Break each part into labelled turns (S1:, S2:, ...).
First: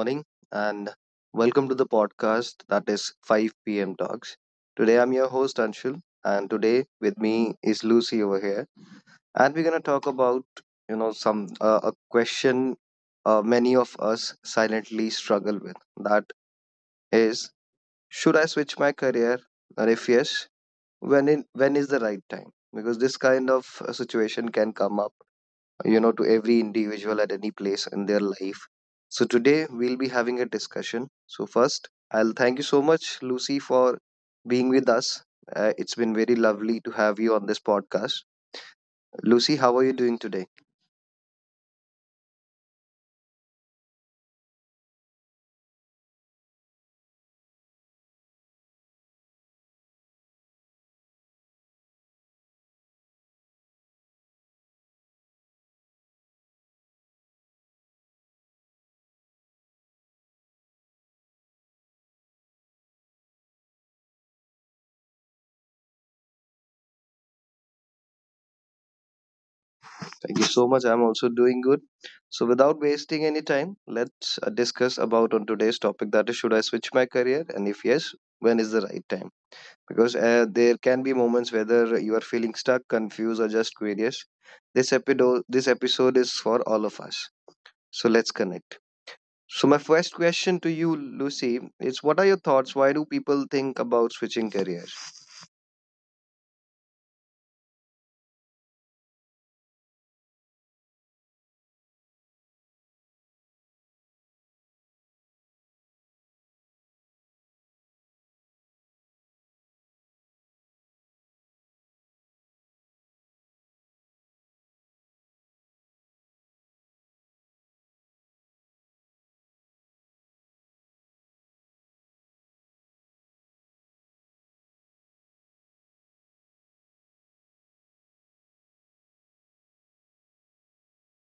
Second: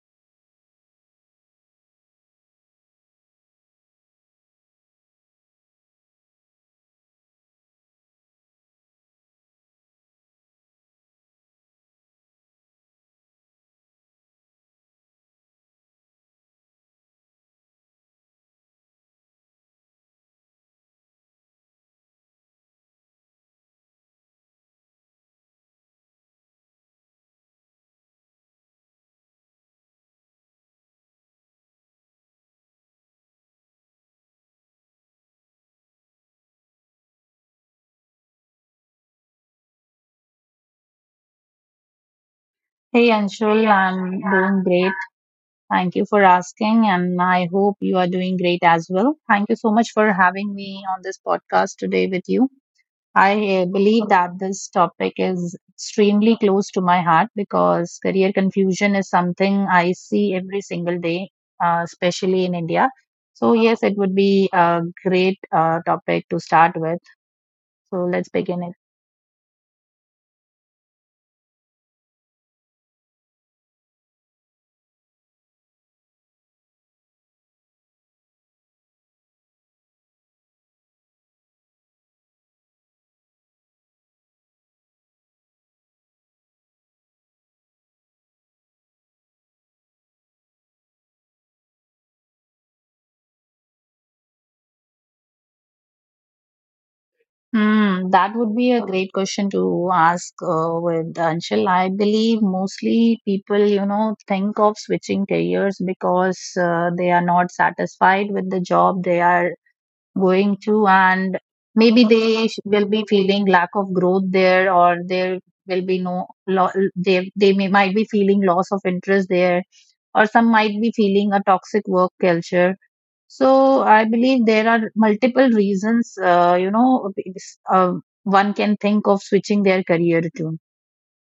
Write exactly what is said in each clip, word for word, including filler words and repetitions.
S1: morning, and welcome to the podcast that is five p m. Talks. Today, I'm your host Anshul, and today with me is Lucy over here, and we're gonna talk about you know some uh, a question uh, many of us silently struggle with. That is, should I switch my career, and if yes, when in, when is the right time? Because this kind of uh, situation can come up, you know, to every individual at any place in their life. So today we'll be having a discussion. So first, I'll thank you so much, Lucy, for being with us. Uh, it's been very lovely to have you on this podcast. Lucy, how are you doing today?
S2: Hey Anshul, I'm doing great. Thank you for asking, and I hope you are doing great as well. Thank you so much for having me on this podcast today with you. I uh, believe that this topic is extremely close to my heart because career confusion is something I see every single day, uh, especially in India. So, yes, it would be a great uh, topic to start with. So, let's begin it.
S1: Thank you so much. I'm also doing good. So without wasting any time, let's uh, discuss about on today's topic, that is should I switch my career and if yes, when is the right time? Because uh, there can be moments whether you are feeling stuck, confused, or just curious. This episode this episode is for all of us. So let's connect. So my first question to you, Lucy, is what are your thoughts, why do people think about switching careers?
S2: Hmm, that would be a great question to ask uh, with Anshul. I believe mostly people, you know, think of switching careers because uh, they are not satisfied with the job they are going to, and maybe they sh- will be feeling lack of growth there, or there will be no, lo- they they may might be feeling loss of interest there, or some might be feeling a toxic work culture. So I believe there are multiple reasons, uh, you know, because, uh, one can think of switching their career to.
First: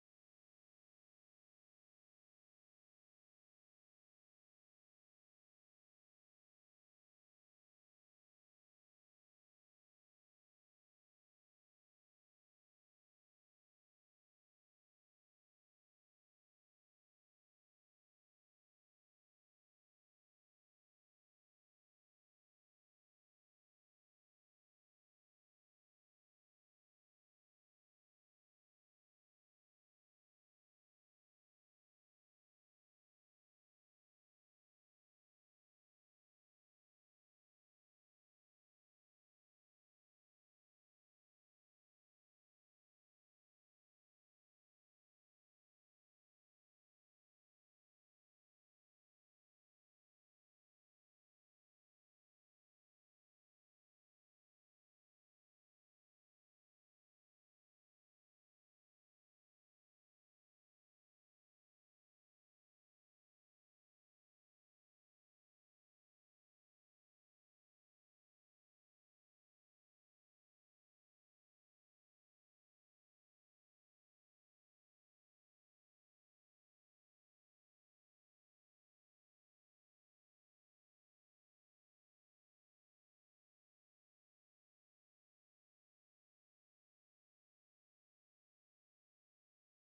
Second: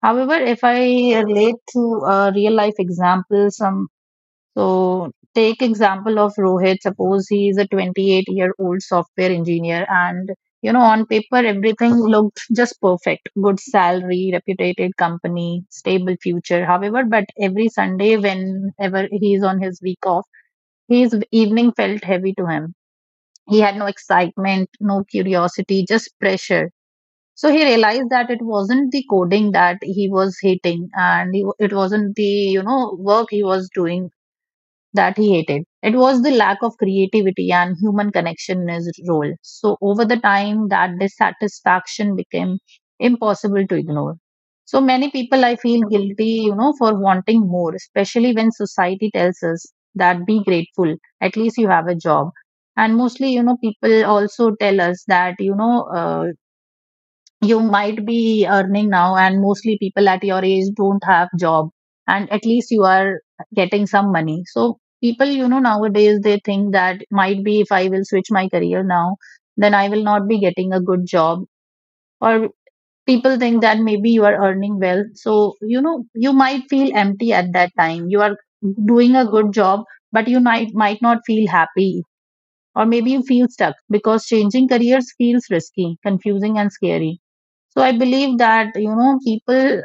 S2: However, if I relate to a real life example, some so take example of Rohit. Suppose he is a twenty-eight year old software engineer, and you know, on paper everything looked just perfect: good salary, reputed company, stable future. However, but every Sunday, whenever he is on his week off, his evening felt heavy to him. He had no excitement, no curiosity, just pressure. So he realized that it wasn't the coding that he was hating, and he, it wasn't the, you know, work he was doing that he hated. It was the lack of creativity and human connection in his role. So, over the time, that dissatisfaction became impossible to ignore. So, many people I feel guilty, you know, for wanting more, especially when society tells us that be grateful, at least you have a job. And mostly, you know, people also tell us that, you know, uh, you might be earning now, and mostly people at your age don't have job, and at least you are getting some money. So people, you know, nowadays they think that might be if I will switch my career now, then I will not be getting a good job. Or people think that maybe you are earning well, so you know, you might feel empty at that time. You are doing a good job, but you might might not feel happy. Or maybe you feel stuck because changing careers feels risky, confusing, and scary. So I believe that, you know, people,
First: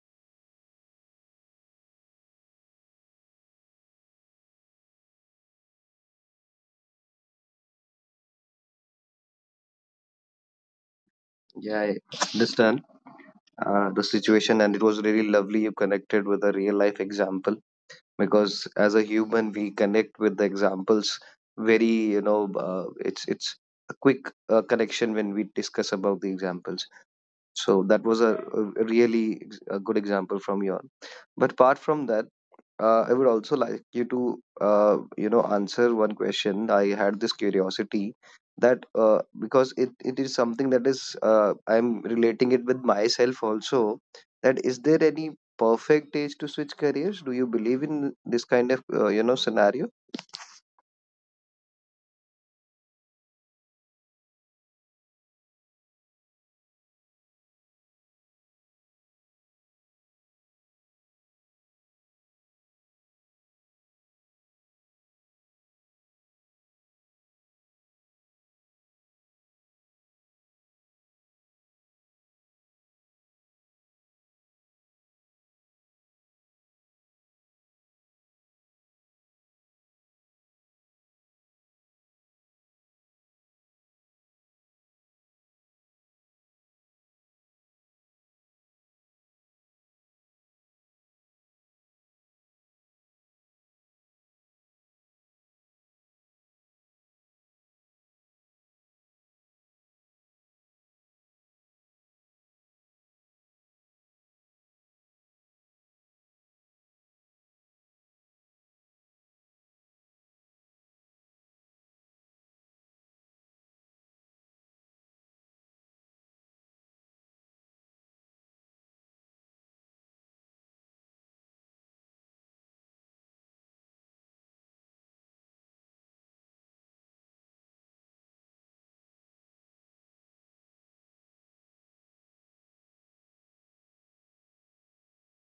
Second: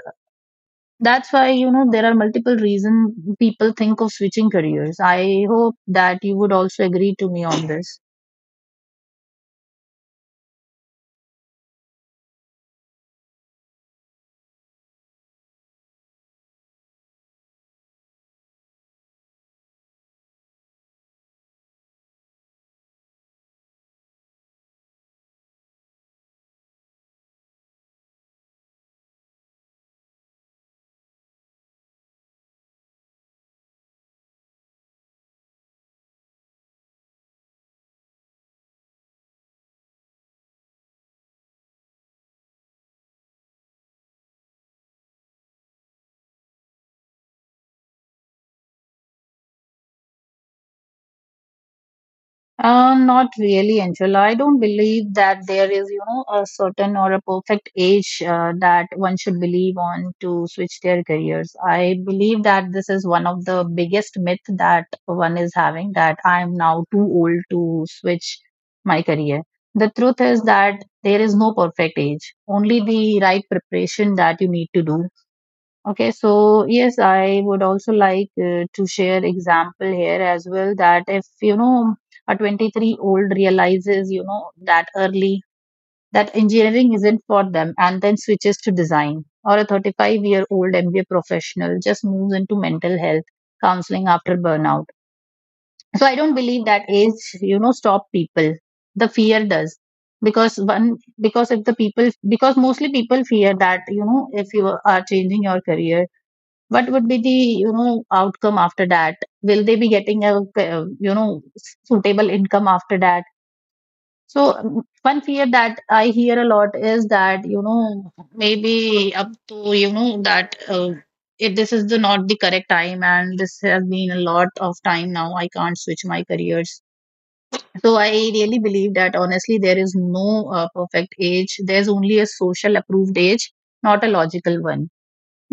S2: that's why, you know, there are multiple reasons people think of switching careers. I hope that you would also agree to me on this.
S1: Yeah, I understand uh, the situation, and it was really lovely you connected with a real life example, because as a human we connect with the examples very, you know, uh, it's it's a quick uh, connection when we discuss about the examples. So that was a, a really ex- a good example from you. On. But apart from that, uh, I would also like you to, uh, you know, answer one question. I had this curiosity that uh, because it, it is something that is uh, I'm relating it with myself also. That is, there any perfect age to switch careers? Do you believe in this kind of, uh, you know, scenario?
S2: Uh, not really, Angela. I don't believe that there is, you know, a certain or a perfect age uh, that one should believe on to switch their careers. I believe that this is one of the biggest myth that one is having that I'm now too old to switch my career. The truth is that there is no perfect age, only the right preparation that you need to do. Okay, so yes, I would also like uh, to share example here as well, that if you know a twenty-three old realizes you know that early that engineering isn't for them, and then switches to design, or a thirty-five year old M B A professional just moves into mental health counseling after burnout. So I don't believe that age, you know, stop people. The fear does, because one, because if the people, because mostly people fear that you know, if you are changing your career, what would be the, you know, outcome after that? Will they be getting a uh, you know, suitable income after that? So um, one fear that I hear a lot is that you know, maybe up to you know, that uh, if this is the not the correct time, and this has been a lot of time now, I can't switch my careers. So I really believe that honestly there is no uh, perfect age. There's only a social approved age, not a logical one.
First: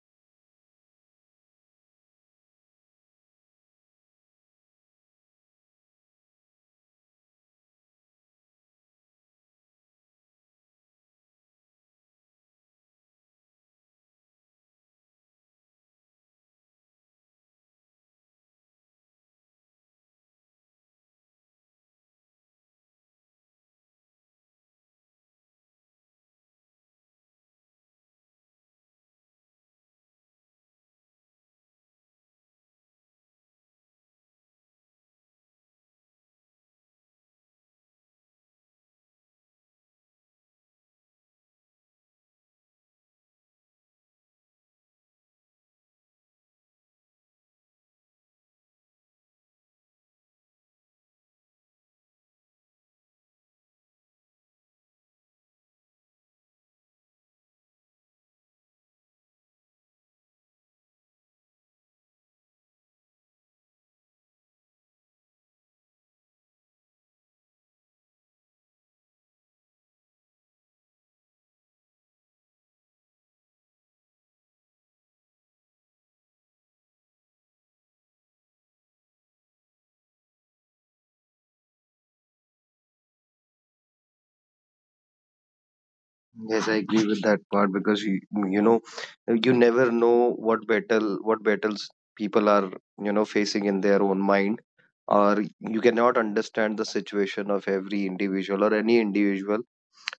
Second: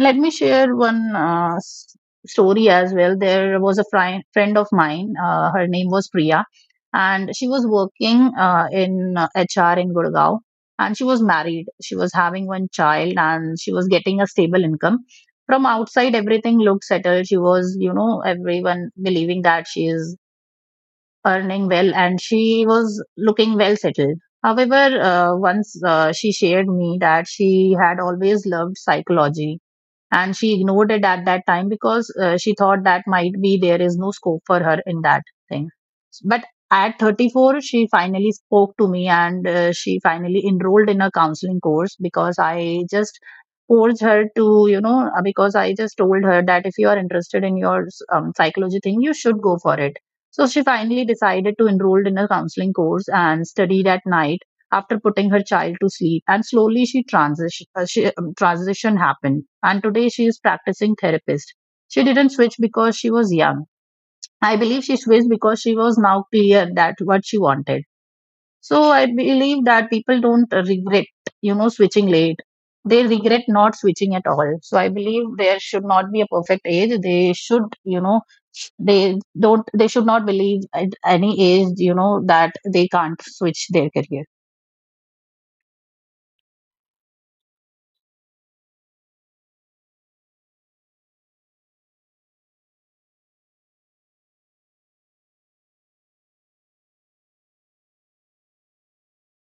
S2: Let me share one uh, s- story as well. There was a fri friend of mine. Uh, her name was Priya, and she was working uh, in uh, H R in Gurgaon. And she was married. She was having one child, and she was getting a stable income. From outside, everything looked settled. She was, you know, everyone believing that she is earning well, and she was looking well settled. However, uh, once uh, she shared me that she had always loved psychology, and she ignored it at that time because uh, she thought that might be there is no scope for her in that thing. But at thirty-four she finally spoke to me, and uh, she finally enrolled in a counseling course, because I just forced her to, you know, uh, because I just told her that if you are interested in your um, psychology thing, you should go for it. So she finally decided to enroll in a counseling course and studied at night after putting her child to sleep, and slowly she transition uh, she, um, transition happened, and today she is practicing therapist. She didn't switch because she was young. I believe she switched because she was now clear that what she wanted. So I believe that people don't regret, you know, switching late. They regret not switching at all. So I believe there should not be a perfect age. They should, you know, they don't they should not believe at any age, you know, that they can't switch their career.
S1: Yes, I agree with that part because you, you know, you never know what battle what battles people are, you know, facing in their own mind, or you cannot understand the situation of every individual or any individual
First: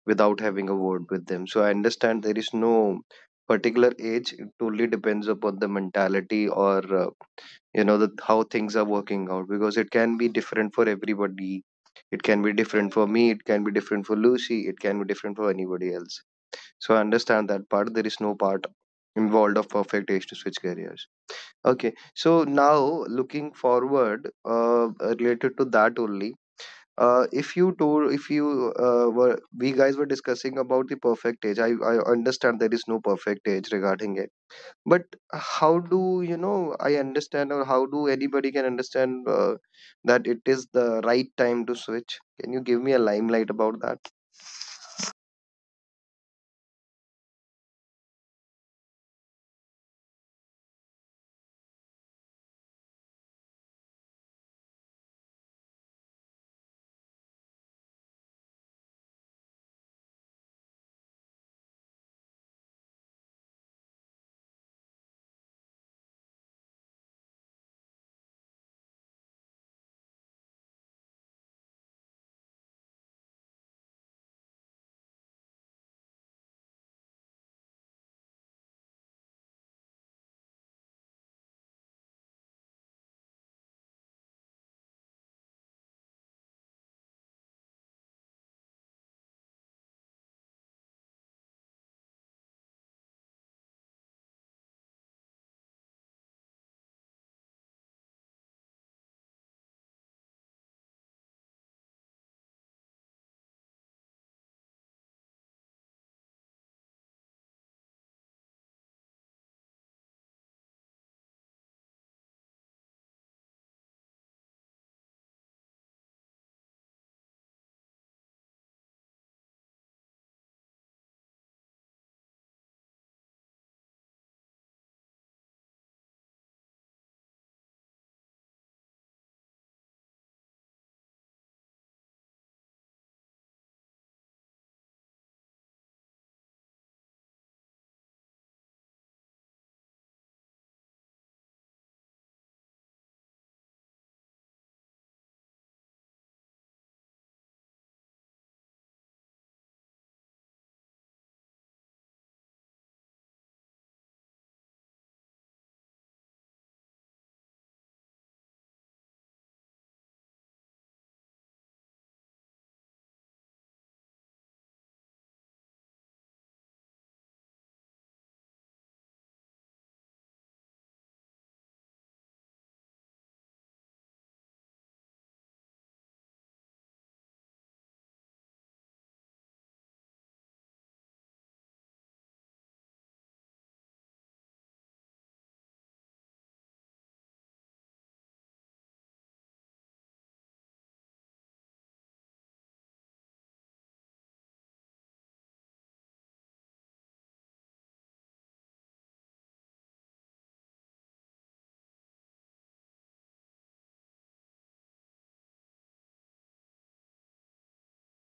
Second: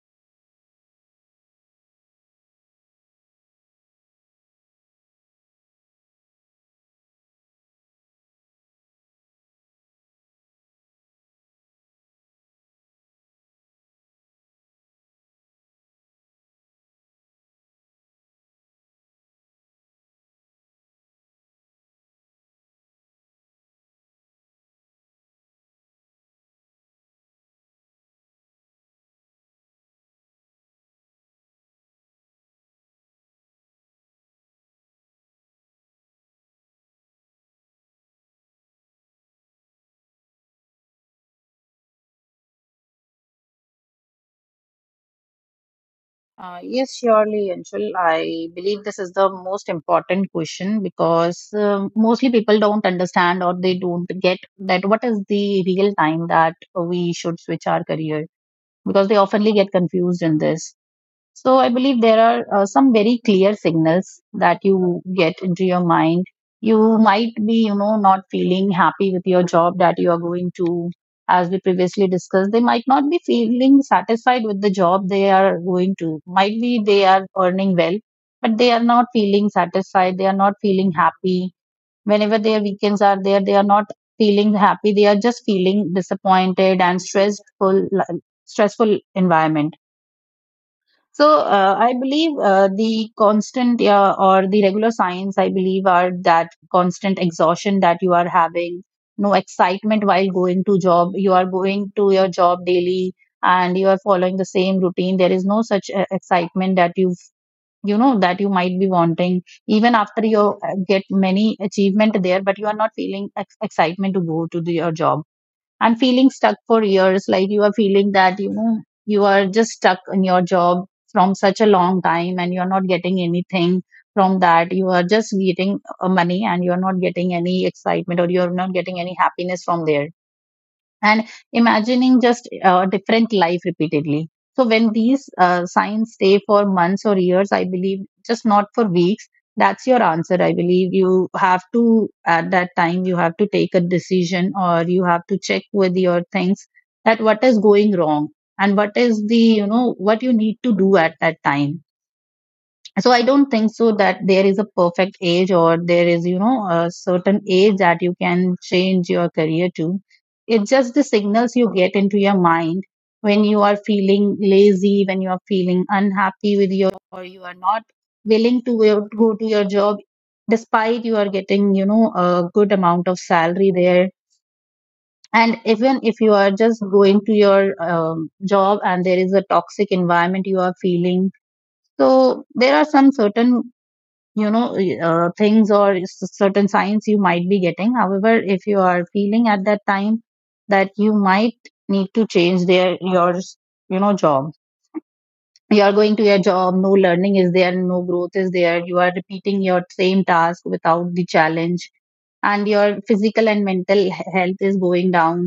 S1: without having a word with them. So I understand there is no particular age. It totally depends upon the mentality or, uh, you know, the, how things are working out because it can be different for everybody. It can be different for me. It can be different for Lucy. It can be different for anybody else. So I understand that part. There is no part involved of perfect age to switch careers. Okay. So now looking forward, uh, related to that only. Uh, if you told, if you uh, were, we guys were discussing about the perfect age. I, I understand there is no perfect age regarding it. But how do you know? I understand, or how do anybody can understand uh, that it is the right time to switch? Can you give me a limelight about that?
S2: Uh, yes, surely, Anshul. I believe this is the most important question because uh, mostly people don't understand, or they don't get that what is the real time that we should switch our career, because they oftenly get confused in this. So I believe there are uh, some very clear signals that you get into your mind. You might be, you know, not feeling happy with your job that you are going to, as we previously discussed. They might not be feeling satisfied with the job they are going to. Might be they are earning well, but they are not feeling satisfied. They are not feeling happy. Whenever their weekends are there, they are not feeling happy. They are just feeling disappointed and stressful, like, stressful environment. So uh, I believe uh, the constant uh, or the regular signs I believe are that constant exhaustion that you are having, no excitement while going to job. You are going to your job daily, and you are following the same routine. There is no such uh, excitement that you've, you know, that you might be wanting, even after you uh, get many achievement there, but you are not feeling ex- excitement to go to the, your job. And feeling stuck for years, like you are feeling that you know, you are just stuck in your job from such a long time, and you're not getting anything from that. You are just getting uh, money, and you're not getting any excitement, or you're not getting any happiness from there. And imagining just a different life repeatedly. So when these uh, signs stay for months or years, I believe, just not for weeks, that's your answer. I believe you have to, at that time you have to take a decision, or you have to check with your things that what is going wrong, and what is the, you know, what you need to do at that time. So I don't think so that there is a perfect age, or there is, you know, a certain age that you can change your career to. It's just the signals you get into your mind, when you are feeling lazy, when you are feeling unhappy with your, or you are not willing to go go to your job, despite you are getting, you know, a good amount of salary there. And even if you are just going to your um, job, and there is a toxic environment you are feeling. So there are some certain, you know, uh, things or s- certain signs you might be getting. However, if you are feeling at that time that you might need to change their your, you know, job. You are going to your job, no learning is there, no growth is there, you are repeating your same task without the challenge, and your physical and mental he- health is going down.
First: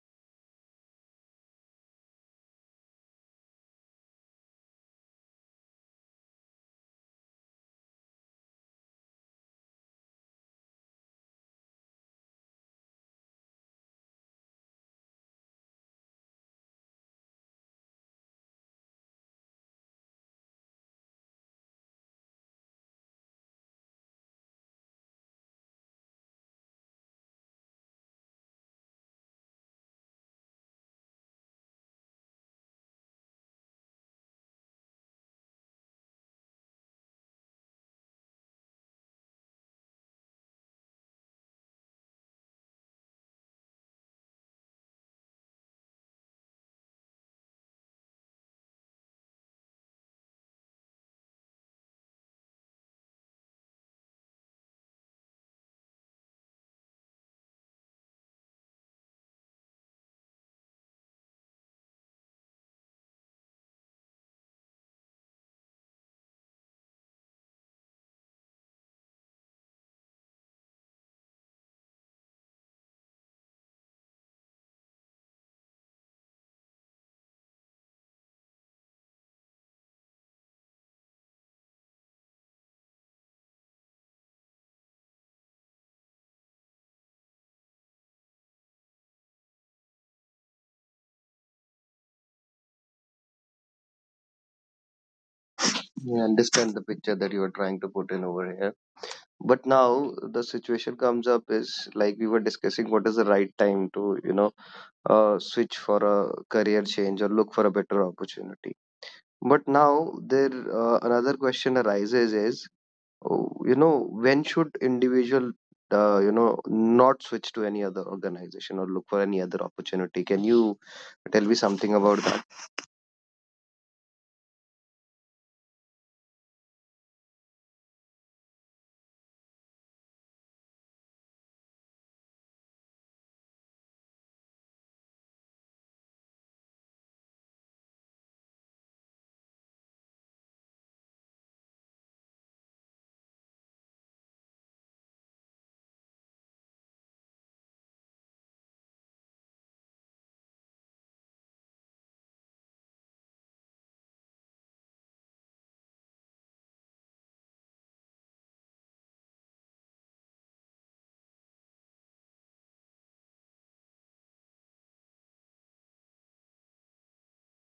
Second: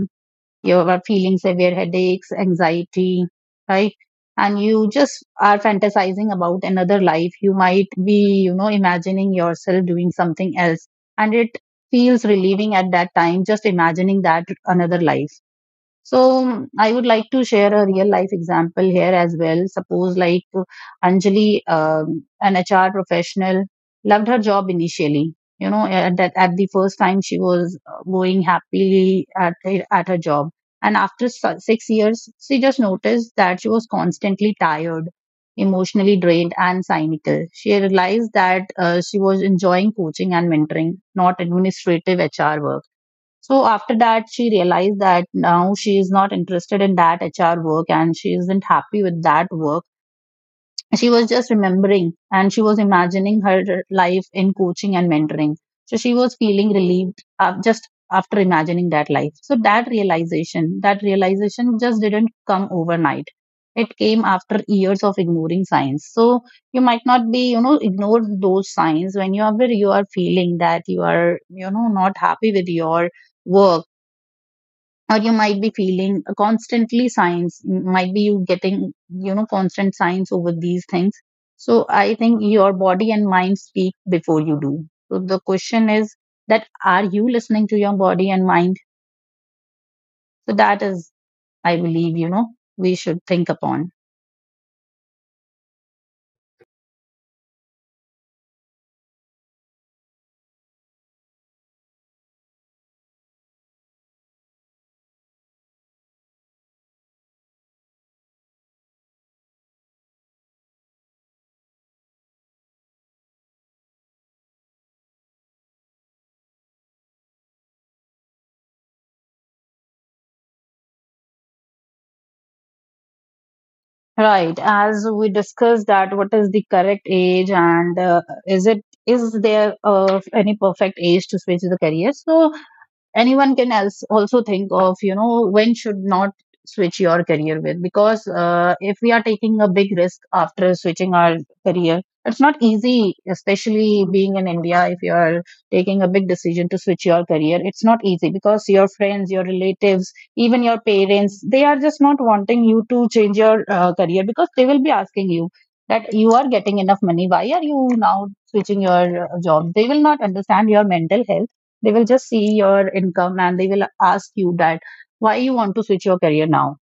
S2: You are feeling severe headaches, anxiety, right? And you just are fantasizing about another life. You might be, you know, imagining yourself doing something else. And it feels relieving at that time, just imagining that another life. So mm, I would like to share a real life example here as well. Suppose like Anjali, um, an H R professional, loved her job initially. You know, at that at the first time she was uh, going happily at her- at her job, and after s- six years, she just noticed that she was constantly tired, emotionally drained, and cynical. She realized that uh, she was enjoying coaching and mentoring, not administrative H R work. So after that, she realized that now she is not interested in that H R work and she isn't happy with that work. She was just remembering and she was imagining her life in coaching and mentoring. So she was feeling relieved uh, just after imagining that life. So that realization, that realization just didn't come overnight. It came after years of ignoring signs. So you might not be, you know, ignore those signs when you are where you are feeling that you are, you know, not happy with your work, or you might be feeling constantly signs, might be you getting, you know, constant signs over these things. So I think your body and mind speak before you do. So the question is that are you listening to your body and mind? So that is, I believe, you know, we should think upon.
S1: I understand the picture that you are trying to put in over here. But now the situation comes up is, like we were discussing, what is the right time to, you know, uh, switch for a career change or look for a better opportunity. But now there, uh, another question arises is, oh, you know, when should individual, uh, you know, not switch to any other organization or look for any other opportunity? Can you tell me something about that?
S2: Right, as we discussed, that what is the correct age, and uh, is it is there uh, any perfect age to switch the career? So anyone can else also think of, you know, when should not switch your career with, because uh, if we are taking a big risk after switching our career, it's not easy, especially being in india. If you are taking a big decision to switch your career, it's not easy, because your friends, your relatives, even your parents, they are just not wanting you to change your uh, career, because they will be asking you that you are getting enough money, why are you now switching your uh, job. They will not understand your mental health, they will just see your income, and they will ask you that why you want to switch your career now.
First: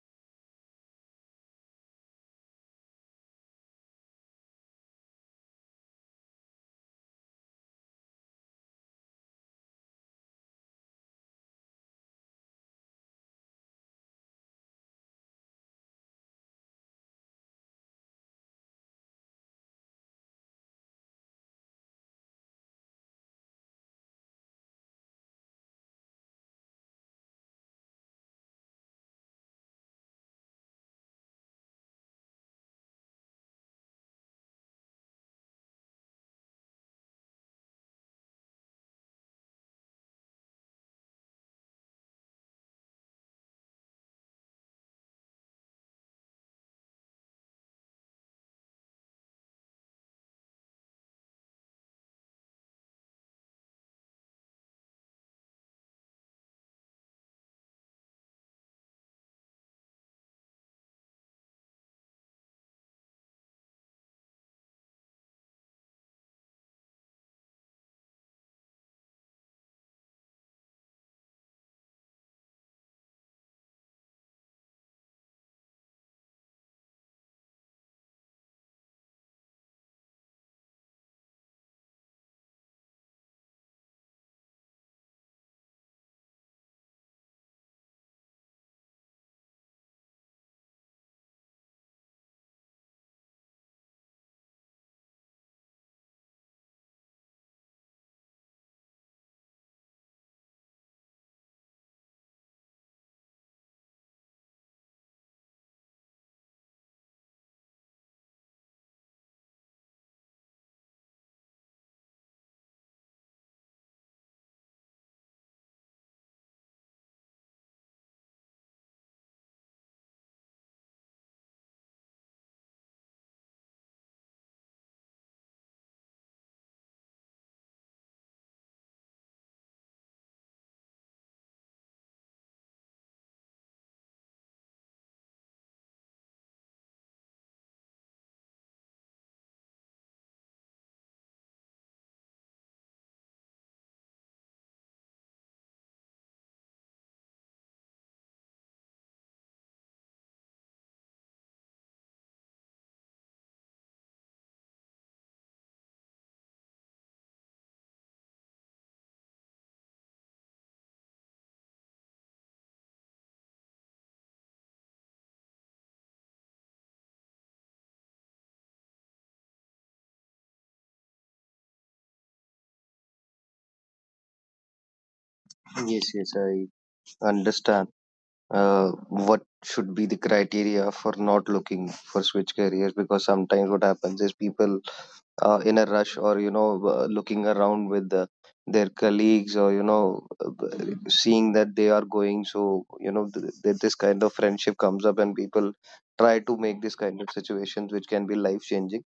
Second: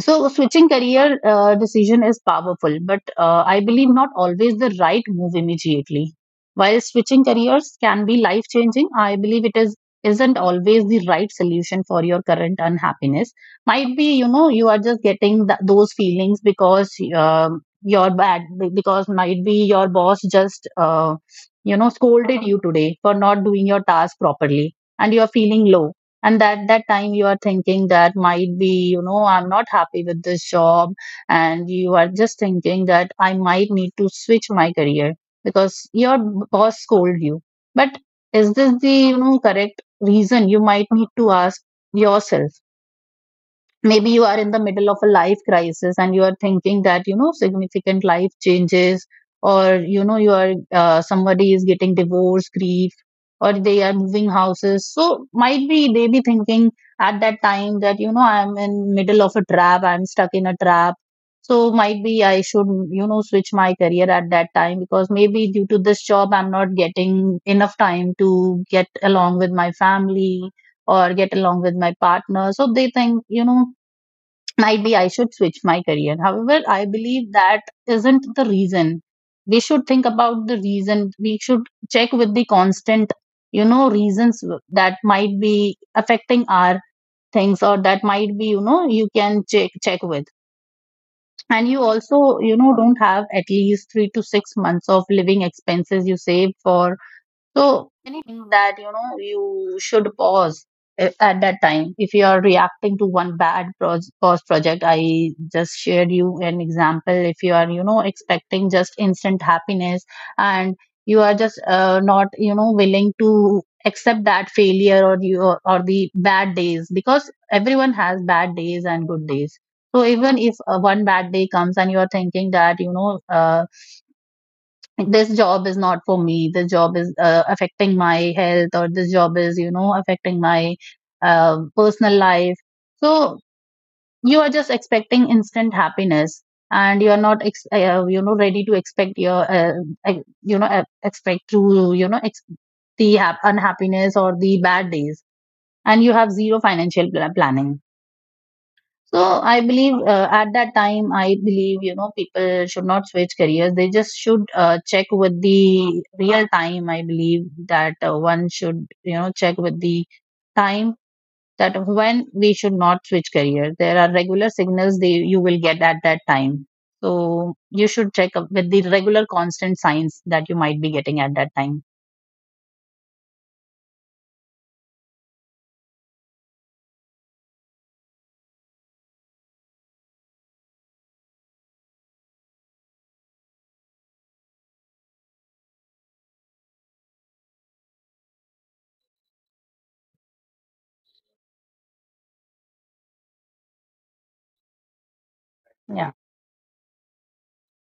S2: So switching career uh, decision is powerful, but uh, I believe not always the right move immediately. While switching careers can be life changing, I believe it is isn't always the right solution for your current unhappiness. Might be, you know, you are just getting th- those feelings because um you're bad, because might be your boss just uh, you know scolded you today for not doing your task properly, and you're feeling low, and at that time you are thinking that might be, you know, I'm not happy with this job, and you are just thinking that I might need to switch my career because your boss scold you. But is this the, you know, correct reason? You might need to ask yourself. Maybe you are in the middle of a life crisis and you are thinking that, you know, significant life changes, or you know you are uh, somebody is getting divorce, grief, or they are moving houses, so might be they be thinking at that time that, you know, I'm in middle of a trap, I'm stuck in a trap. So might be I should, you know, switch my career at that time, because maybe due to this job I'm not getting enough time to get along with my family or get along with my partner. So they think, you know, might be I should switch my career. However, I believe that isn't the reason. We should think about the reason. We should check with the constant, you know, reasons that might be affecting our things, or that might be, you know, you can check check with. And you also, you know, don't have at least three to six months of living expenses you save for. So anything that, you know, you should pause a- at that time. If you are reacting to one bad pros- pause project, I just shared you an example. If you are, you know, expecting just instant happiness, and you are just uh, not, you know, willing to accept that failure, or you, or the bad days, because everyone has bad days and good days. So even if uh, one bad day comes and you are thinking that, you know, uh, like, this job is not for me, this job is uh, affecting my health, or this job is, you know, affecting my uh, personal life, so you are just expecting instant happiness, and you are not ex- uh, you know ready to expect your uh, uh, you know uh, expect to, you know, ex- the hap- unhappiness or the bad days, and you have zero financial pla- planning. So I believe uh, at that time, I believe, you know, people should not switch careers. They just should uh, check with the real time. I believe that uh, one should, you know, check with the time that when we should not switch careers. There are regular signals they you will get at that time. So you should check up with the regular constant signs that you might be getting at that time.
S1: Yes yes i understand uh, what should be the criteria for not looking for switch careers, because sometimes what happens is people, uh, in a rush or, you know, uh, looking around with, uh, their colleagues, or, you know, uh, b- seeing that they are going, so you know, th- th- this kind of friendship comes up and people try to make this kind
S2: Yeah,
S1: of situations which can be life changing.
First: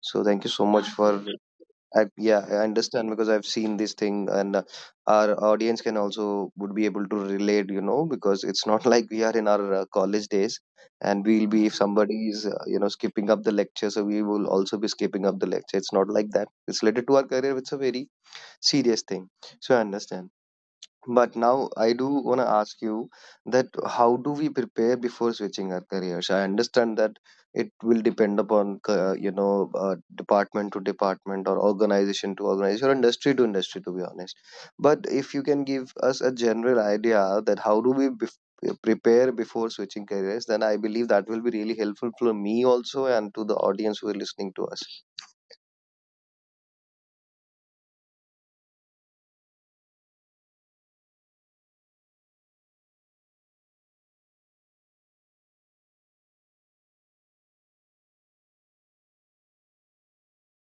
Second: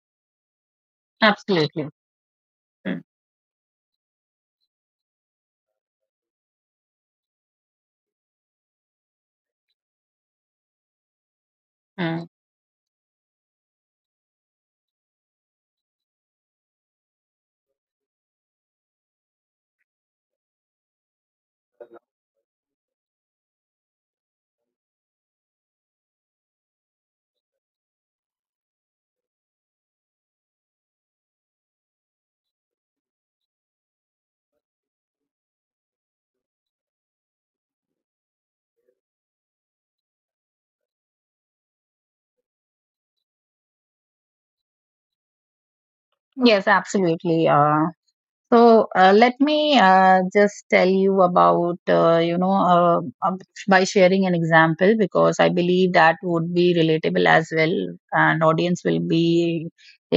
S1: So thank you so much for,
S2: absolutely.
S1: I, yeah, I
S2: Mm,
S1: understand because I've seen this thing, and, uh, our audience can also would be able to relate, you know, because it's not like we are in our uh, college days, and we'll be if somebody
S2: mm.
S1: is, uh, you know, skipping up the lecture, so we will also be skipping up the lecture. It's not like that. It's related to our career. It's a very serious thing. So I understand. But now I do want to ask you that how do we prepare before switching our careers? I understand that it will depend upon, ca- you know, uh, department to department or organization to organization or industry to industry, to be honest. But if you can give us a general idea that how do we, bef- uh, prepare before switching careers, then I believe that will be really helpful for me also and to the audience who are listening to us.
S2: Yes, absolutely. Uh, So uh, let me uh, just tell you about, uh, you know, uh, um, by sharing an example, because I believe that would be relatable as well, and audience will be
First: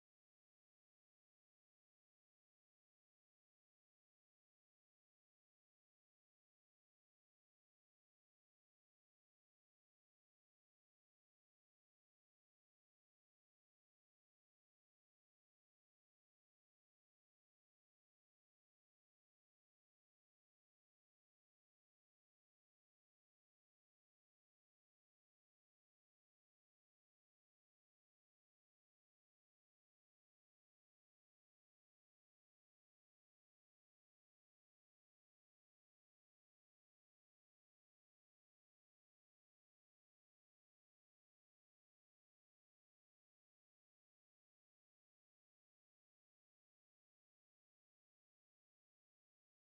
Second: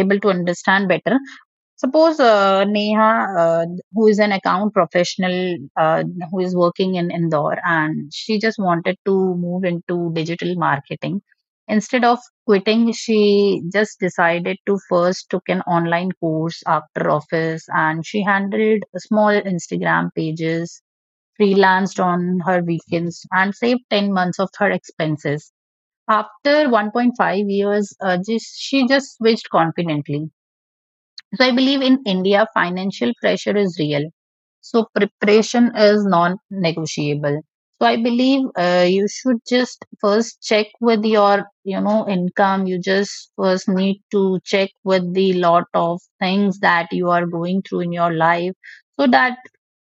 S2: able to understand better. Suppose uh, Neha, uh, who is an account professional, uh, who is working in Indore, and she just wanted to move into digital marketing. Instead of quitting, she just decided to first took an online course after office, and she handled small Instagram pages, freelanced on her weekends, and saved ten months of her expenses. After one point five years, uh, just, she just switched confidently. So I believe in India, financial pressure is real. So preparation is non-negotiable. So I believe uh, you should just first check with your, you know, income. You just first need to check with the lot of things that you are going through in your life, so that,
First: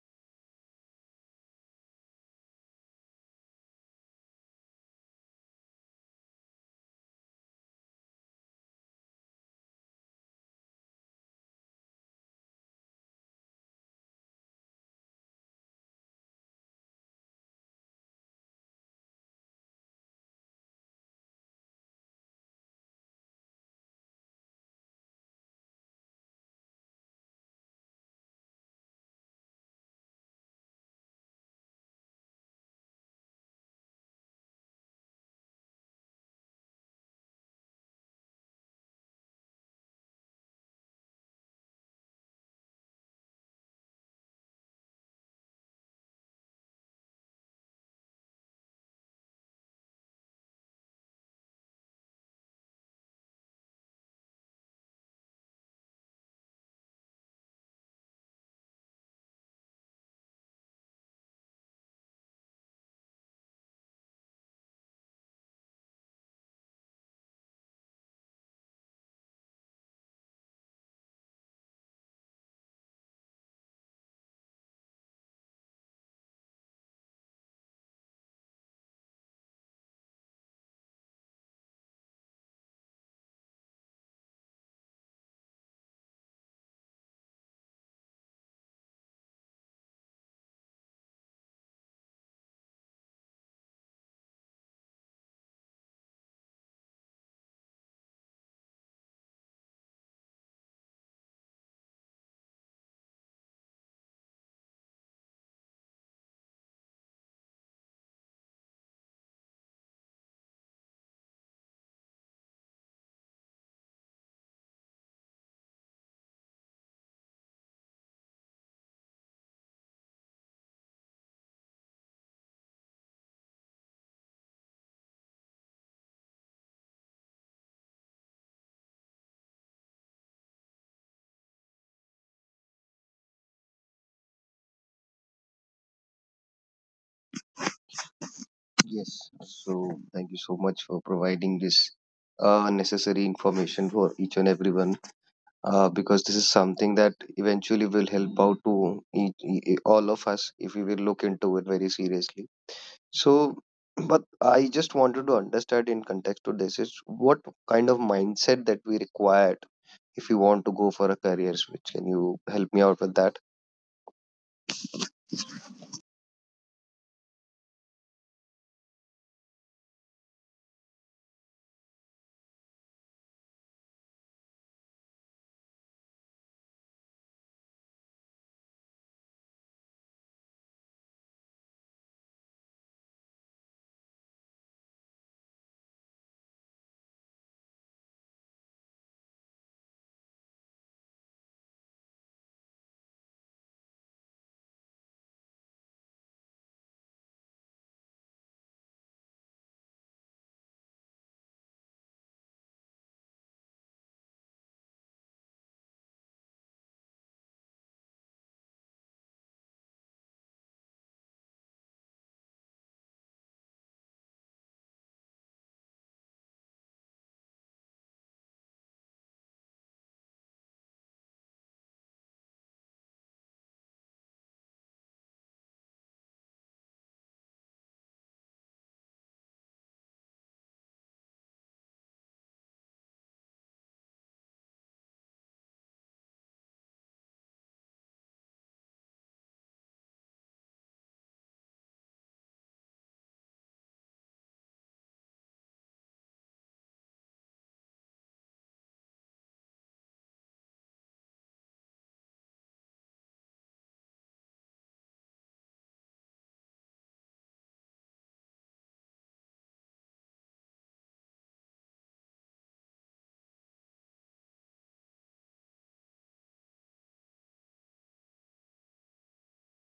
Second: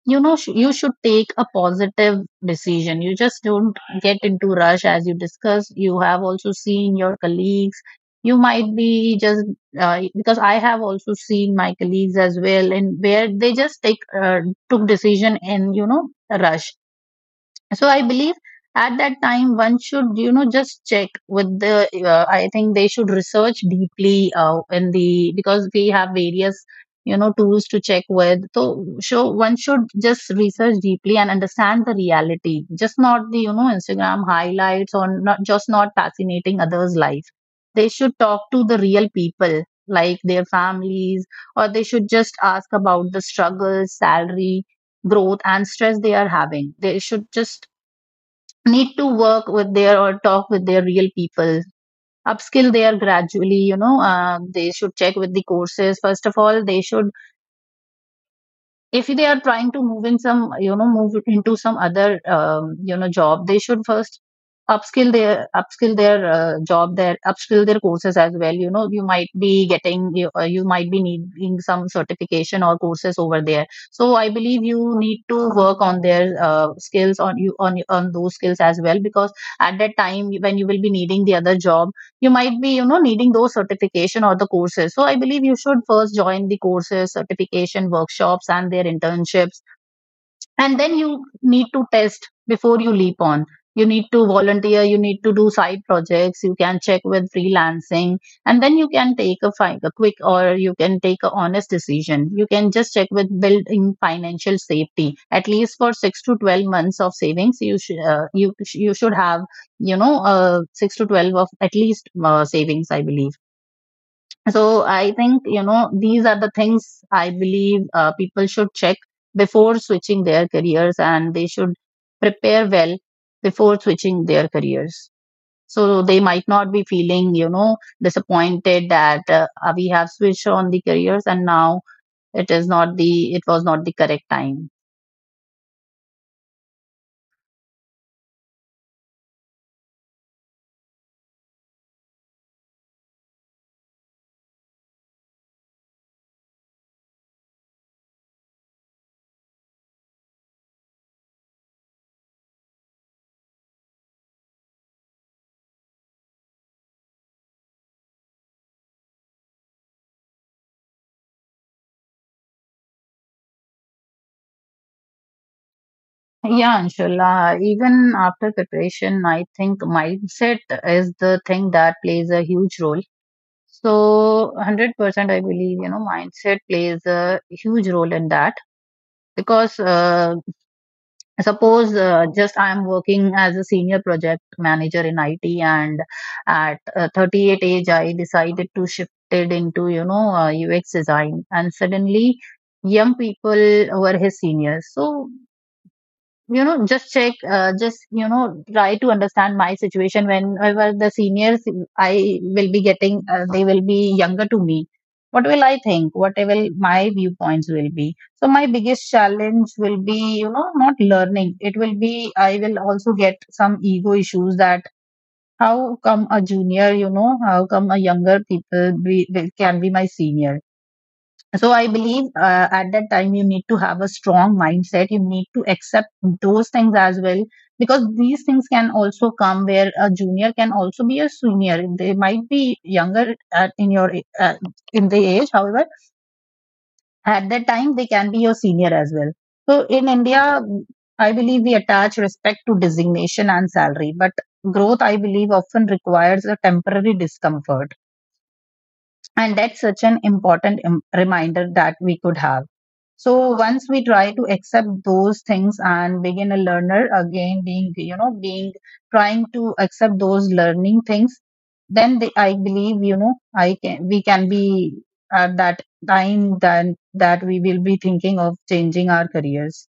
S2: you know, sh- you should take a positive decision. You just don't get into rush as you discuss. You have also seen your colleagues, you might be just uh, because I have also seen my colleagues as well, and where they just take uh, took decision in, you know, a rush. So I believe at that time one should, you know, just check with the uh, I think they should research deeply uh, in the, because we have various, you know, tools to check with. So so one should just research deeply and understand the reality, just not the, you know, instagram highlights, or not just not fascinating others life. They should talk to the real people, like their families, or they should just ask about the struggles, salary, growth and stress they are having. They should just need to work with their or talk with their real people, upskill there gradually, you know, uh, they should check with the courses. First of all, they should, if they are trying to move in some, you know, move into some other um, you know job, they should first upskill their upskill their uh, job their upskill their courses as well. You know, you might be getting you, uh, you might be needing some certification or courses over there. So I believe you need to work on their uh, skills, on you on on those skills as well, because at that time when you will be needing the other job, you might be, you know, needing those certification or the courses. So I believe you should first join the courses, certification, workshops and their internships, and then you need to test before you leap on. You need to volunteer, you need to do side projects, you can check with freelancing, and then you can take a, fi- a quick, or you can take a honest decision. You can just check with building financial safety. At least for six to twelve months of savings you should uh, you sh- you should have, you know, uh, six to twelve of at least uh, savings, I believe. So I think, you know, these are the things I believe uh, people should check before switching their careers, and they should prepare well before switching their careers, so they might not be feeling, you know, disappointed that uh, uh, we have switched on the careers and now it is not the it was not the correct time.
S1: Yes, so thank you so much for providing this uh, necessary information for each and everyone, uh, because this is something that eventually will help out to each, e- all of us if we will look into it very seriously. So, but I just wanted to understand, in context to this, is what kind of mindset that we required if we want to go for a career switch. Can you help me out with that?
S2: Yeah, inshallah. Even after preparation, I think mindset is the thing that plays a huge role. So, one hundred percent I believe, you know, mindset plays a huge role in that, because uh, suppose uh, just I am working as a senior project manager in I T, and at uh, thirty-eight age, I decided to shift it into, you know, uh, U X design, and suddenly young people were his seniors. So, you know, just check uh, just, you know, try to understand my situation. Whenever the seniors I will be getting uh, they will be younger to me, what will I think, what will my viewpoints will be? So my biggest challenge will be, you know, not learning, it will be I will also get some ego issues that how come a junior, you know, how come a younger people be, will- can be my senior? So I believe uh, at that time you need to have a strong mindset. You need to accept those things as well, because these things can also come where a junior can also be a senior. They might be younger at, in your uh, in the age. However, at that time they can be your senior as well. So in India, I believe we attach respect to designation and salary, but growth, I believe, often requires a temporary discomfort, and that's such an important um, reminder that we could have. So once we try to accept those things and begin a learner again, being, you know, being trying to accept those learning things, then they, I believe, you know, I can we can be at that time then, that we will be thinking of changing our careers.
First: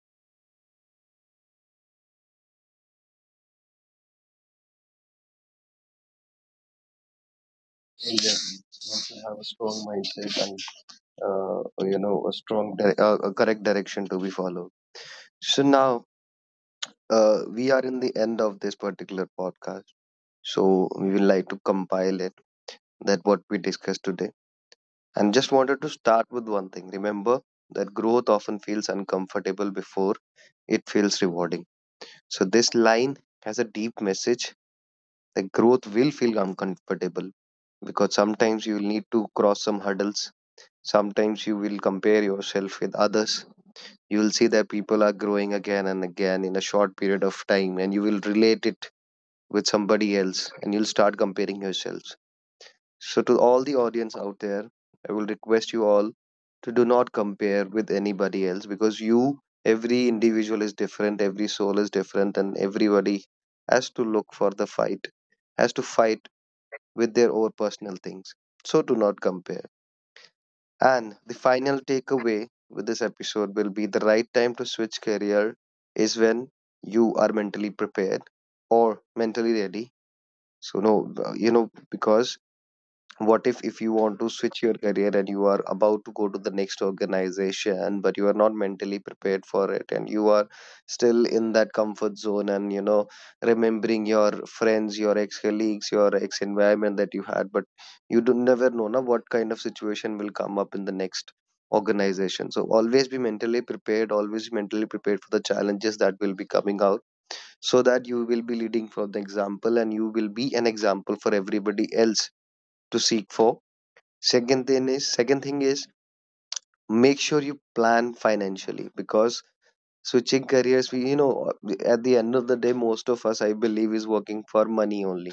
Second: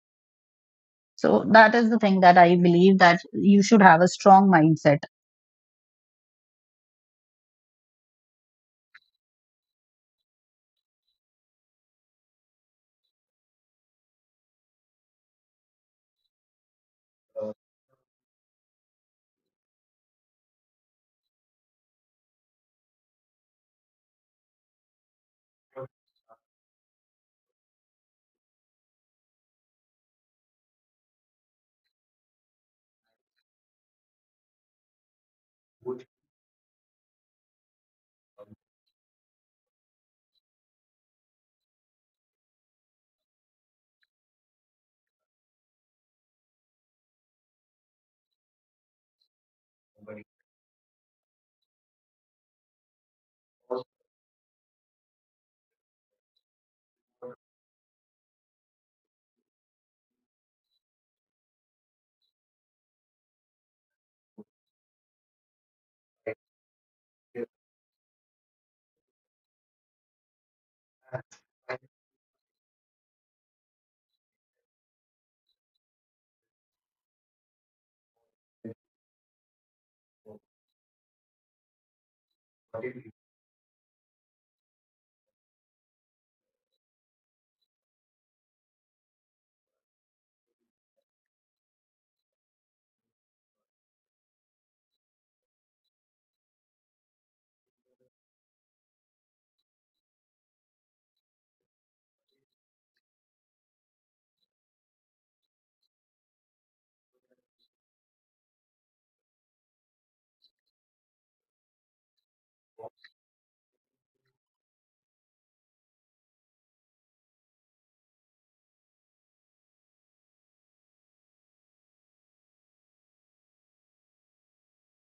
S2: So that is the thing that I believe, that you should have a strong mindset.
S1: Yeah, you have to have a strong mindset, uh, you know, a strong di- uh, a correct direction to be followed. So now, uh, we are in the end of this particular podcast, so we will like to compile it, that what we discussed today. And just wanted to start with one thing: remember that growth often feels uncomfortable before it feels rewarding. So this line has a deep message, that growth will feel uncomfortable because sometimes you will need to cross some hurdles, sometimes you will compare yourself with others, you will see that people are growing again and again in a short period of time, and you will relate it with somebody else and you'll start comparing yourselves. So to all the audience out there, I will request you all to do not compare with anybody else, because you, every individual is different, every soul is different, and everybody has to look for the fight, has to fight with their own personal things. So do not compare. And the final takeaway with this episode will be the right time to switch career is when you are mentally prepared or mentally ready. So no, uh, you know, because what if if you want to switch your career and you are about to go to the next organization but you are not mentally prepared for it, and you are still in that comfort zone and, you know, remembering your friends, your ex colleagues, your ex environment that you had, but you do never know na, what kind of situation will come up in the next organization. So always be mentally prepared, always be mentally prepared for the challenges that will be coming out, so that you will be leading from the example and you will be an example for everybody else to seek for. Second thing is second thing is make sure you plan financially, because switching careers, we, you know, uh, at the end of the day, most of us, I believe, is working for money only.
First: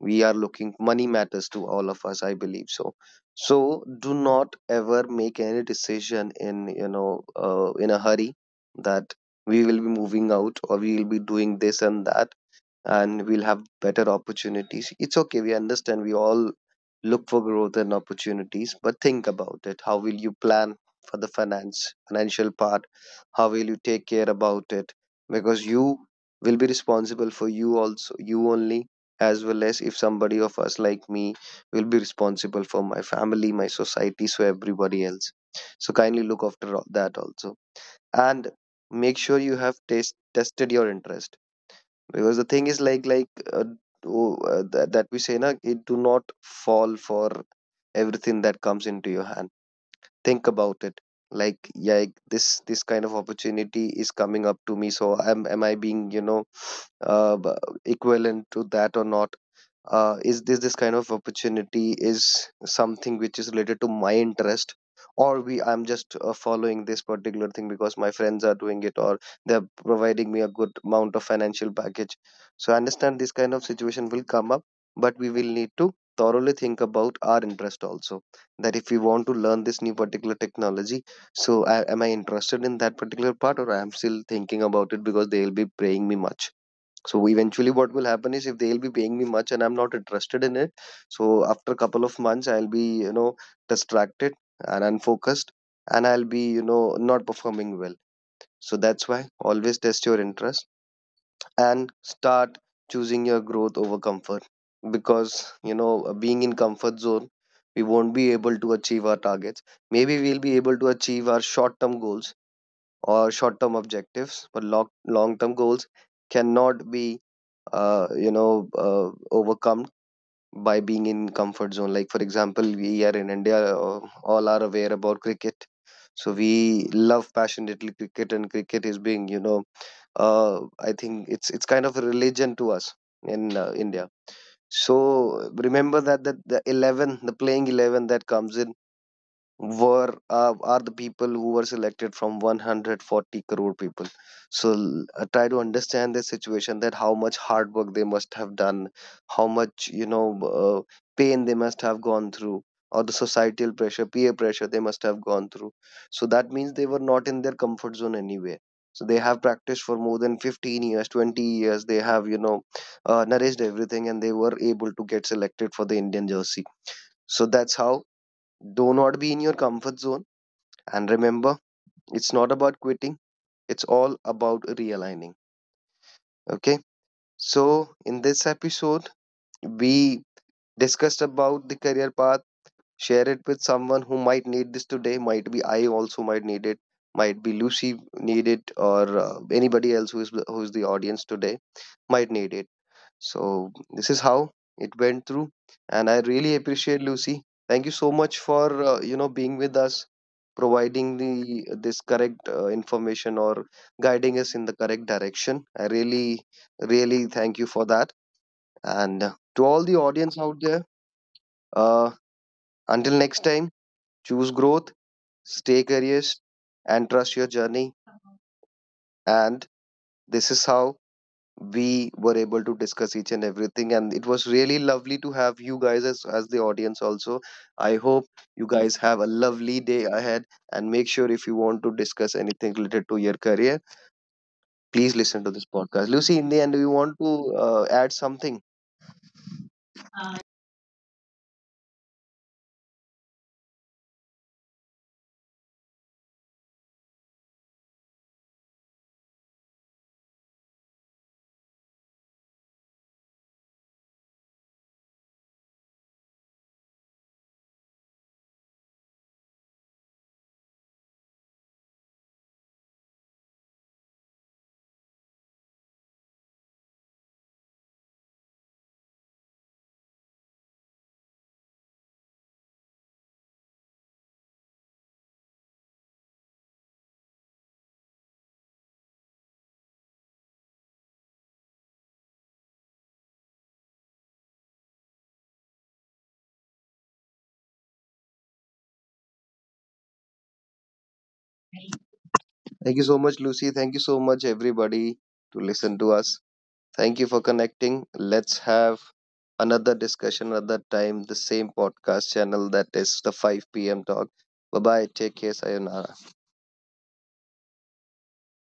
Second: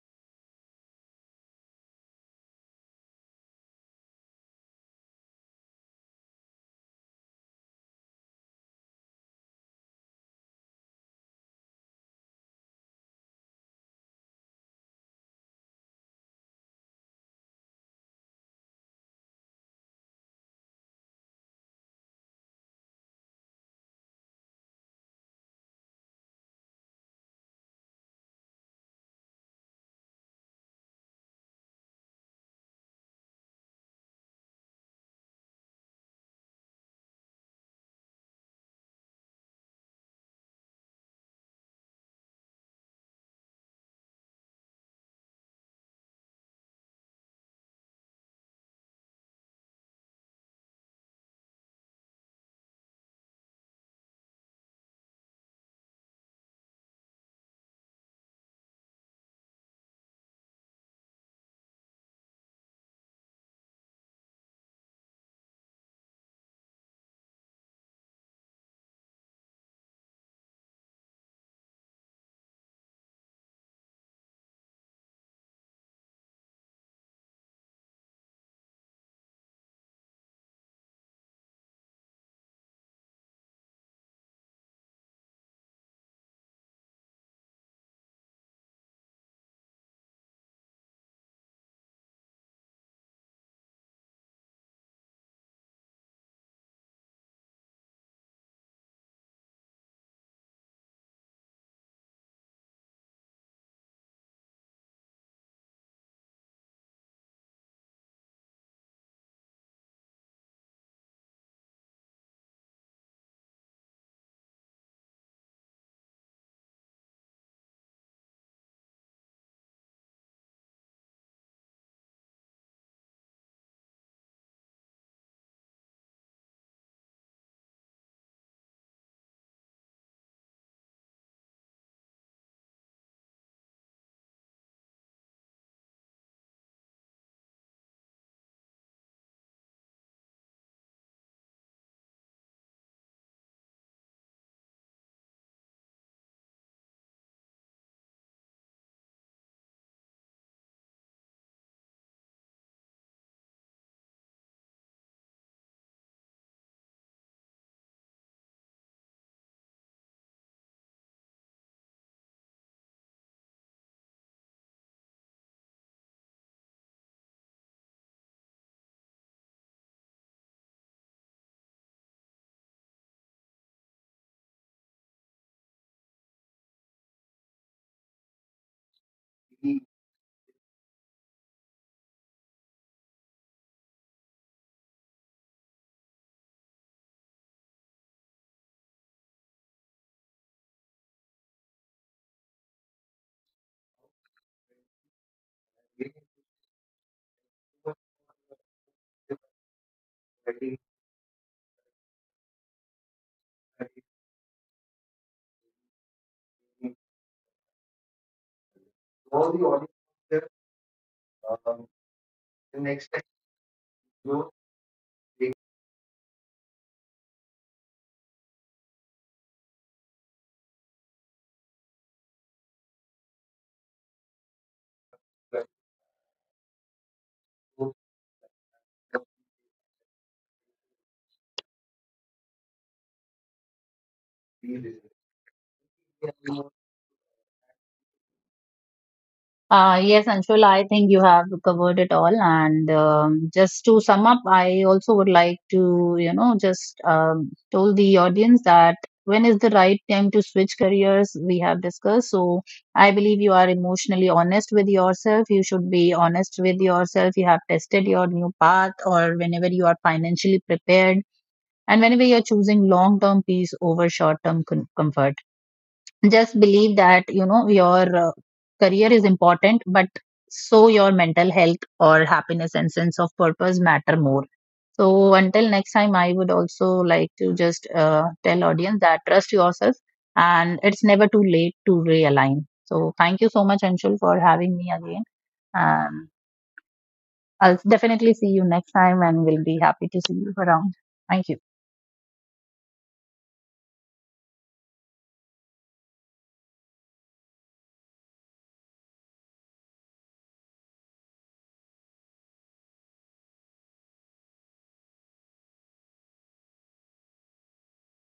S1: We are looking, money matters to all of us, I believe so. So do not ever make any decision in, you know, uh, in a hurry, that we will be moving out or we will be doing this and that, and we'll have better opportunities. It's okay. We understand, we all look for growth and opportunities, but think about it. How will you plan for the finance, financial part? How will you take care about it? Because you will be responsible for you also, you only, as well as if somebody of us like me will be responsible for my family, my society, so everybody else. So kindly look after all that also. And make sure you have taste, tested your interest, because the thing is, like like uh, oh uh, that, that we say na, it, do not fall for everything that comes into your hand. Think about it, like yeah, like, this this kind of opportunity is coming up to me, so am am I being, you know, uh, b- equivalent to that or not? Uh, is this this kind of opportunity is something which is related to my interest, or we I'm just, uh, following this particular thing because my friends are doing it, or they're providing me a good amount of financial package? So I understand this kind of situation will come up, but we will need to thoroughly think about our interest also, that if we want to learn this new particular technology, so I, am I interested in that particular part, or I am still thinking about it because they'll be paying me much? So eventually what will happen is, if they'll be paying me much and I'm not interested in it, so after a couple of months I'll be, you know, distracted and unfocused, and I'll be, you know, not performing well. So that's why always test your interest and start choosing your growth over comfort, because, you know, being in comfort zone, we won't be able to achieve our targets. Maybe we'll be able to achieve our short-term goals or short-term objectives, but long long-term goals cannot be uh, you know uh, overcome by being in comfort zone. Like for example, we are in India, uh, all are aware about cricket, so we love passionately cricket, and cricket is being, you know, uh, I think it's, it's kind of a religion to us in, uh, India. So remember that, that the eleven, the playing eleven that comes in, were, uh, are the people who were selected from one hundred forty crore people. So, l- uh, try to understand the situation, that how much hard work they must have done, how much, you know, uh, pain they must have gone through, or the societal pressure, peer pressure they must have gone through. So that means they were not in their comfort zone anyway. So they have practiced for more than fifteen years, twenty years, they have, you know, uh, nourished everything, and they were able to get selected for the Indian jersey. So that's how, do not be in your comfort zone. And remember, it's not about quitting, it's all about realigning. Okay. So, in this episode, we discussed about the career path. Share it with someone who might need this today. Might be I also might need it. Might be Lucy need it, or, uh, anybody else who is, who is the audience today, might need it. So this is how it went through, and I really appreciate Lucy. Thank you so much for, uh, you know, being with us, providing the this correct, uh, information, or guiding us in the correct direction. I really, really thank you for that. And, uh, to all the audience out there, uh, until next time, choose growth, stay curious, and trust your journey. And this is how we were able to discuss each and everything, and it was really lovely to have you guys as, as the audience also. I hope you guys have a lovely day ahead, and make sure if you want to discuss anything related to your career, please listen to this podcast. Lucy, in the end, do you want to uh, add something?
S2: Uh, yes, Anshul, I think you have covered it all. And um, just to sum up, I also would like to, you know, just um, told the audience that when is the right time to switch careers, we have discussed. So I believe you are emotionally honest with yourself. You should be honest with yourself. You have tested your new path, or whenever you are financially prepared, and whenever you are choosing long term peace over short term com- comfort, just believe that, you know, your uh, career is important, but so your mental health or happiness and sense of purpose matter more. So until next time, I would also like to just uh, tell audience that trust yourself, and it's never too late to realign. So thank you so much, Anshul, for having me again, and I'll definitely see you next time, and we'll be happy to see you around. Thank you.
S1: Thank you so much, Lucy. Thank you so much, everybody, to listen to us. Thank you for connecting. Let's have another discussion another time, the same podcast channel, that is the five p m p.m. talk. Bye bye, take care, sayonara.